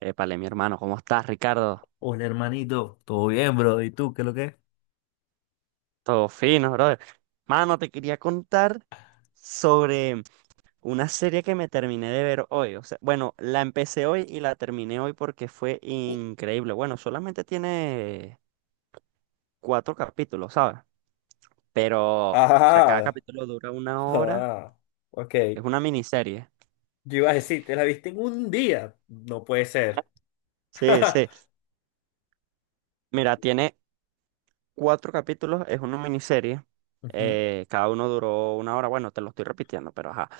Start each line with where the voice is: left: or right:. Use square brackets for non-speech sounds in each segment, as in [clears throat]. right: Épale, mi hermano, ¿cómo estás, Ricardo?
left: Hola hermanito, ¿todo bien, bro? ¿Y tú qué es lo que es?
right: Todo fino, brother. Mano, te quería contar sobre una serie que me terminé de ver hoy. O sea, bueno, la empecé hoy y la terminé hoy porque fue increíble. Bueno, solamente tiene cuatro capítulos, ¿sabes? Pero, o sea, cada
left: Ah,
right: capítulo dura una hora.
left: ah, ok.
right: Es una miniserie.
left: Yo iba a decir, ¿te la viste en un día? No puede ser.
right: Sí,
left: [laughs]
right: sí. Mira, tiene cuatro capítulos, es una miniserie.
left: Ujú.
right: Cada uno duró una hora. Bueno, te lo estoy repitiendo, pero ajá.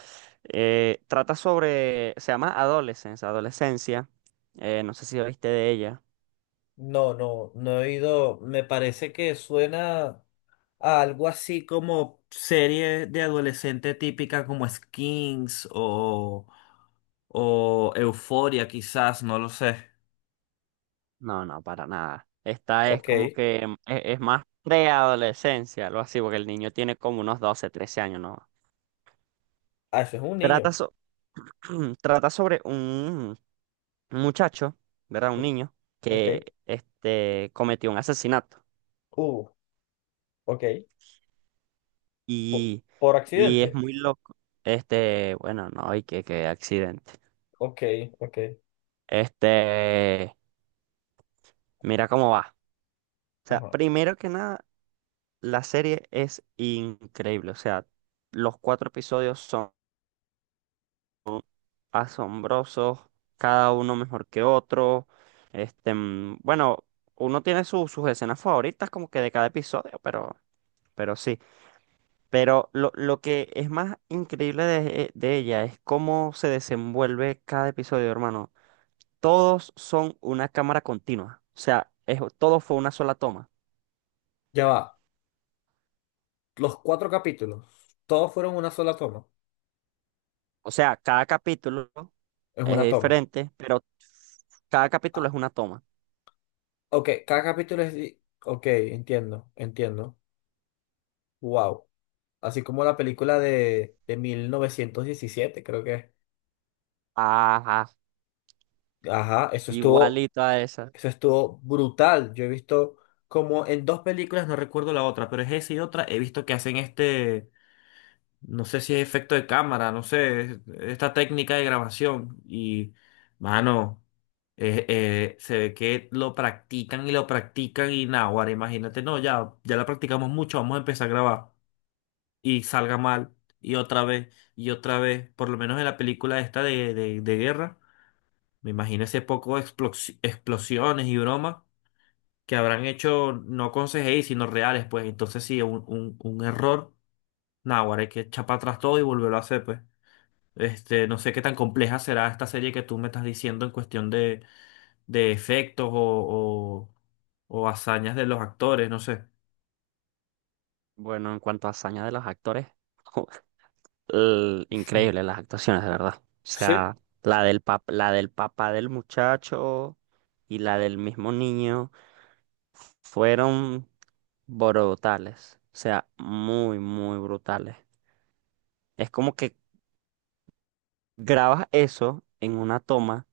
right: Trata sobre, se llama Adolescence, Adolescencia. No sé si oíste de ella.
left: No, no, no he oído. Me parece que suena a algo así como serie de adolescente típica como Skins o Euforia, quizás, no lo sé.
right: No, no, para nada. Esta es como
left: Ok.
right: que es más preadolescencia, algo así, porque el niño tiene como unos 12 13 años, ¿no?
left: Ah, eso es un
right: Trata,
left: niño.
right: so- [clears throat] Trata sobre un, muchacho, ¿verdad? Un niño que
left: Ok.
right: cometió un asesinato.
left: Uh, ok. Po-
right: Y,
left: por
right: y
left: accidente.
right: es muy loco. Bueno, no, y que accidente.
left: Ok, ok.
right: Este, Mira cómo va. O sea,
left: Ajá.
right: primero que nada, la serie es increíble. O sea, los cuatro episodios son asombrosos, cada uno mejor que otro. Bueno, uno tiene sus escenas favoritas como que de cada episodio, pero, sí. Pero lo que es más increíble de ella es cómo se desenvuelve cada episodio, hermano. Todos son una cámara continua. O sea, todo fue una sola toma.
left: Ya va. Los cuatro capítulos, todos fueron una sola toma.
right: O sea, cada capítulo
left: Es
right: es
left: una toma.
right: diferente, pero cada capítulo
left: Ah,
right: es una toma.
left: ok, cada capítulo es, ok, entiendo, entiendo. Wow. Así como la película de 1917, creo que es.
right: Ajá,
left: Ajá, eso estuvo,
right: igualito a esa.
left: eso estuvo brutal. Yo he visto como en dos películas, no recuerdo la otra, pero es esa y otra, he visto que hacen. No sé si es efecto de cámara, no sé, esta técnica de grabación. Y, mano, se ve que lo practican y nada, ahora imagínate, no, ya, ya la practicamos mucho, vamos a empezar a grabar y salga mal y otra vez, por lo menos en la película esta de guerra, me imagino ese poco de explosiones y bromas que habrán hecho no con CGI, sino reales, pues entonces sí, un error, nada, ahora hay que echar para atrás todo y volverlo a hacer, pues. No sé qué tan compleja será esta serie que tú me estás diciendo en cuestión de efectos o hazañas de los actores, no sé.
right: Bueno, en cuanto a hazaña de los actores, [laughs] increíble las actuaciones, de verdad. O
left: Sí.
right: sea, la del papá del muchacho y la del mismo niño. Fueron brutales, o sea, muy, muy brutales. Es como que grabas eso en una toma,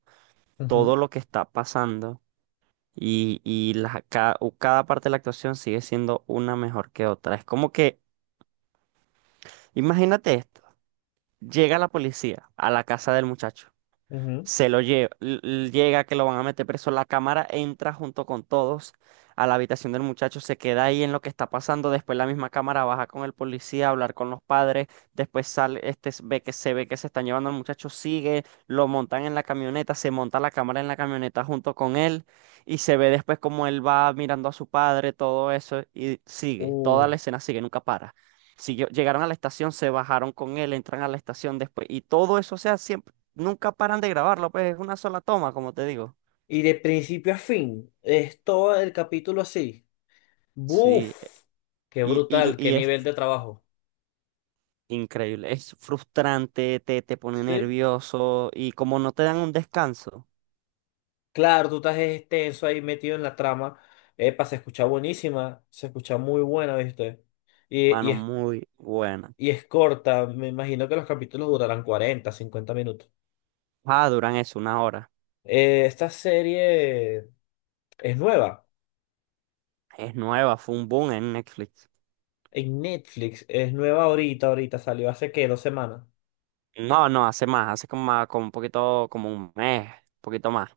left: Ujú,
right: todo lo que está pasando y cada parte de la actuación sigue siendo una mejor que otra. Es como que, imagínate esto, llega la policía a la casa del muchacho.
left: ujú.
right: Se lo lleva, llega que lo van a meter preso. La cámara entra junto con todos a la habitación del muchacho, se queda ahí en lo que está pasando. Después la misma cámara baja con el policía a hablar con los padres. Después sale, este s- ve que se están llevando al muchacho, sigue, lo montan en la camioneta, se monta la cámara en la camioneta junto con él y se ve después como él va mirando a su padre, todo eso y sigue. Toda
left: Uh,
right: la escena sigue, nunca para. Llegaron a la estación, se bajaron con él, entran a la estación después y todo eso, o sea, siempre nunca paran de grabarlo, pues es una sola toma, como te digo.
left: y de principio a fin, es todo el capítulo así.
right: Sí,
left: ¡Buf! ¡Qué
right: y, y,
left: brutal! ¡Qué
right: y es
left: nivel de trabajo!
right: increíble, es frustrante, te pone
left: Sí.
right: nervioso y como no te dan un descanso,
left: Claro, tú estás extenso ahí metido en la trama. Epa, se escucha buenísima, se escucha muy buena, ¿viste? Y, y
right: hermano, muy buena.
left: Y es corta, me imagino que los capítulos durarán 40 50 minutos.
right: Ah, duran eso, una hora.
left: Esta serie es nueva
right: Es nueva, fue un boom en Netflix.
left: en Netflix, es nueva ahorita, ahorita salió hace qué, 2 semanas.
right: No, no, hace más, hace como, como un poquito, como un mes, un poquito más.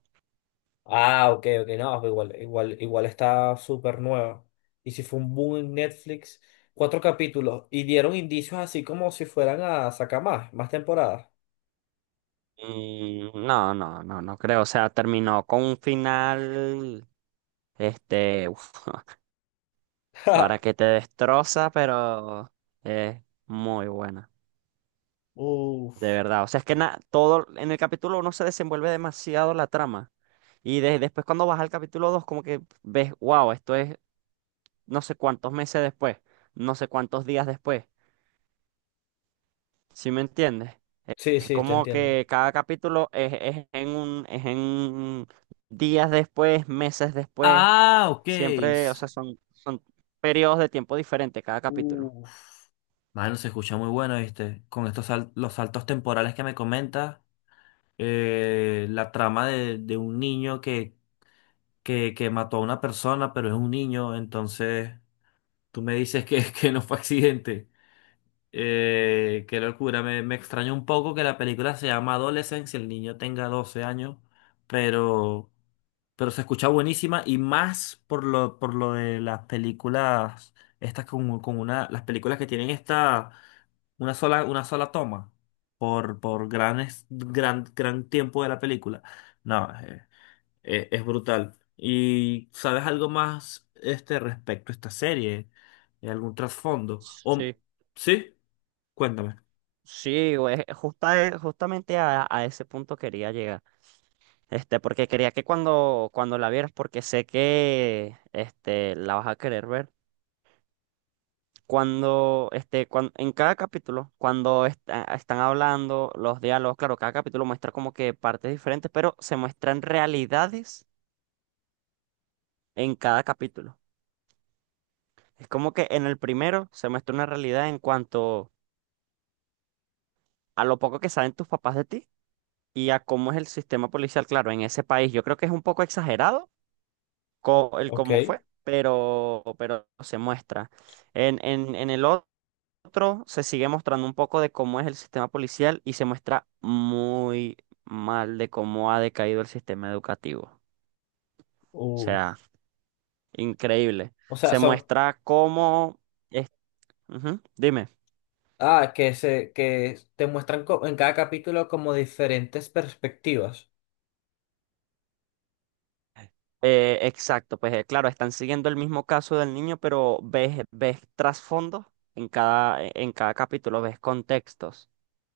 left: Ah, ok, ok, no, pero igual, igual, igual está súper nueva. Y si fue un boom en Netflix, cuatro capítulos y dieron indicios así como si fueran a sacar más temporadas.
right: Y no, no, no, no creo, o sea, terminó con un final, uf,
left: [laughs]
right: para
left: Ja.
right: que te destroza, pero es muy buena, de
left: Uf.
right: verdad. O sea, es que todo en el capítulo 1 se desenvuelve demasiado la trama. Y después cuando vas al capítulo 2 como que ves, wow, esto es no sé cuántos meses después, no sé cuántos días después. ¿Sí me entiendes?
left: Sí,
right: Es
left: sí, te
right: como
left: entiendo.
right: que cada capítulo es, es en días después, meses después.
left: Ah, ok.
right: Siempre, o sea, son, periodos de tiempo diferentes cada capítulo.
left: Uf. Mano, se escucha muy bueno, ¿viste? Con estos los saltos temporales que me comentas, la trama de un niño que mató a una persona, pero es un niño, entonces tú me dices que, [laughs] que no fue accidente. Qué locura, me extrañó un poco que la película se llama Adolescence y el niño tenga 12 años, pero, pero se escucha buenísima y más por lo de las películas, estas con una, las películas que tienen esta, una sola toma por gran, gran tiempo de la película. No, es brutal. ¿Y sabes algo más respecto a esta serie? ¿Algún trasfondo? ¿O,
right: Sí.
left: sí? Cuéntame.
right: Sí, güey, justamente a ese punto quería llegar. Porque quería que cuando la vieras, porque sé que la vas a querer ver. En cada capítulo, cuando están hablando los diálogos, claro, cada capítulo muestra como que partes diferentes, pero se muestran realidades en cada capítulo. Es como que en el primero se muestra una realidad en cuanto a lo poco que saben tus papás de ti y a cómo es el sistema policial, claro, en ese país. Yo creo que es un poco exagerado el
left: Ok.
right: cómo fue, pero se muestra. En el otro se sigue mostrando un poco de cómo es el sistema policial y se muestra muy mal de cómo ha decaído el sistema educativo. O sea,
left: Uf.
right: increíble.
left: O sea,
right: Se
left: son.
right: muestra cómo... es- Ujú. Dime.
left: Ah, que te muestran en cada capítulo como diferentes perspectivas.
right: Exacto, pues claro, están siguiendo el mismo caso del niño, pero ves trasfondo en cada capítulo, ves contextos.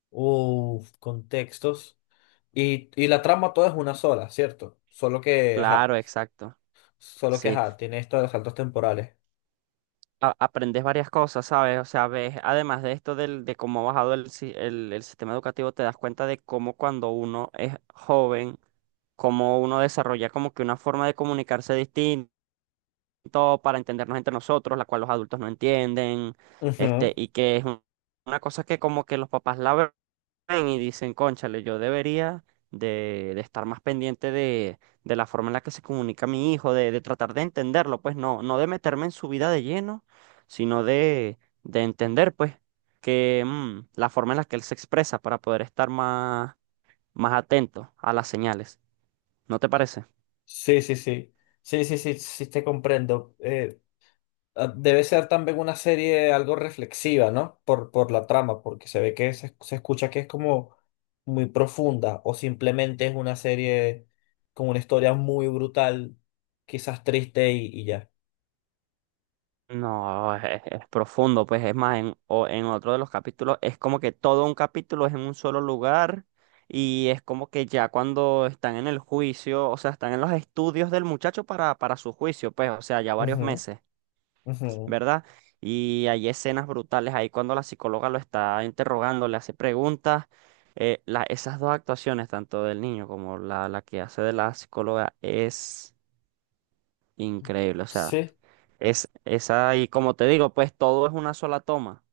left: Uf, contextos. Y la trama toda es una sola, ¿cierto? Solo que, ajá.
right: Claro, exacto.
left: Solo que,
right: Sí.
left: ajá, tiene esto de los saltos temporales.
right: Aprendes varias cosas, ¿sabes? O sea, ves, además de esto de cómo ha bajado el, si- el sistema educativo, te das cuenta de cómo cuando uno es joven, cómo uno desarrolla como que una forma de comunicarse distinto para entendernos entre nosotros, la cual los adultos no entienden,
left: Ujú.
right: y que es una cosa que como que los papás la ven y dicen, cónchale, yo debería de estar más pendiente de la forma en la que se comunica mi hijo, de tratar de entenderlo, pues no, no de meterme en su vida de lleno, sino de entender, pues, que la forma en la que él se expresa para poder estar más, más atento a las señales. ¿No te parece?
left: Sí, sí, sí. Sí, sí, sí, sí, te comprendo. Ah, debe ser también una serie algo reflexiva, ¿no? Por la trama, porque se ve que se escucha que es como muy profunda o simplemente es una serie con una historia muy brutal, quizás triste y ya.
right: No, es profundo, pues es más, en otro de los capítulos es como que todo un capítulo es en un solo lugar y es como que ya cuando están en el juicio, o sea, están en los estudios del muchacho para su juicio, pues, o sea, ya varios
left: Ujú,
right: meses,
left: ujú.
right: ¿verdad? Y hay escenas brutales ahí cuando la psicóloga lo está interrogando, le hace preguntas. Esas dos actuaciones, tanto del niño como la que hace de la psicóloga, es increíble, o sea.
left: Sí.
right: Es esa, y como te digo, pues todo es una sola toma.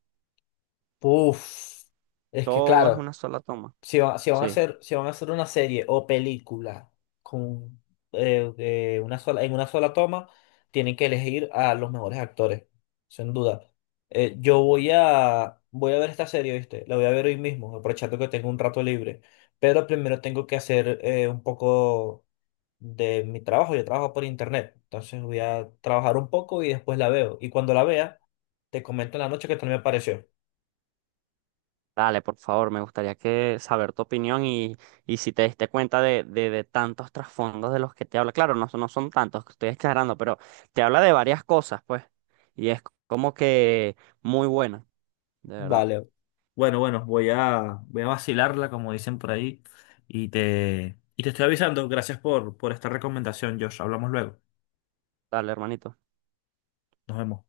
left: Uf. Es que
right: Todo es
left: claro.
right: una sola toma. Sí.
left: Si van a hacer una serie o película con, de una sola, en una sola toma, tienen que elegir a los mejores actores, sin duda. Yo voy a ver esta serie, ¿viste? La voy a ver hoy mismo, aprovechando que tengo un rato libre. Pero primero tengo que hacer un poco de mi trabajo. Yo trabajo por internet, entonces voy a trabajar un poco y después la veo. Y cuando la vea, te comento en la noche qué tal me pareció.
right: Dale, por favor, me gustaría que saber tu opinión y si te diste cuenta de tantos trasfondos de los que te habla. Claro, no, no son tantos, que estoy exagerando, pero te habla de varias cosas, pues. Y es como que muy buena, de verdad.
left: Vale, bueno, bueno, voy a vacilarla, como dicen por ahí, y te estoy avisando. Gracias por esta recomendación, Josh. Hablamos luego.
right: Dale, hermanito.
left: Nos vemos.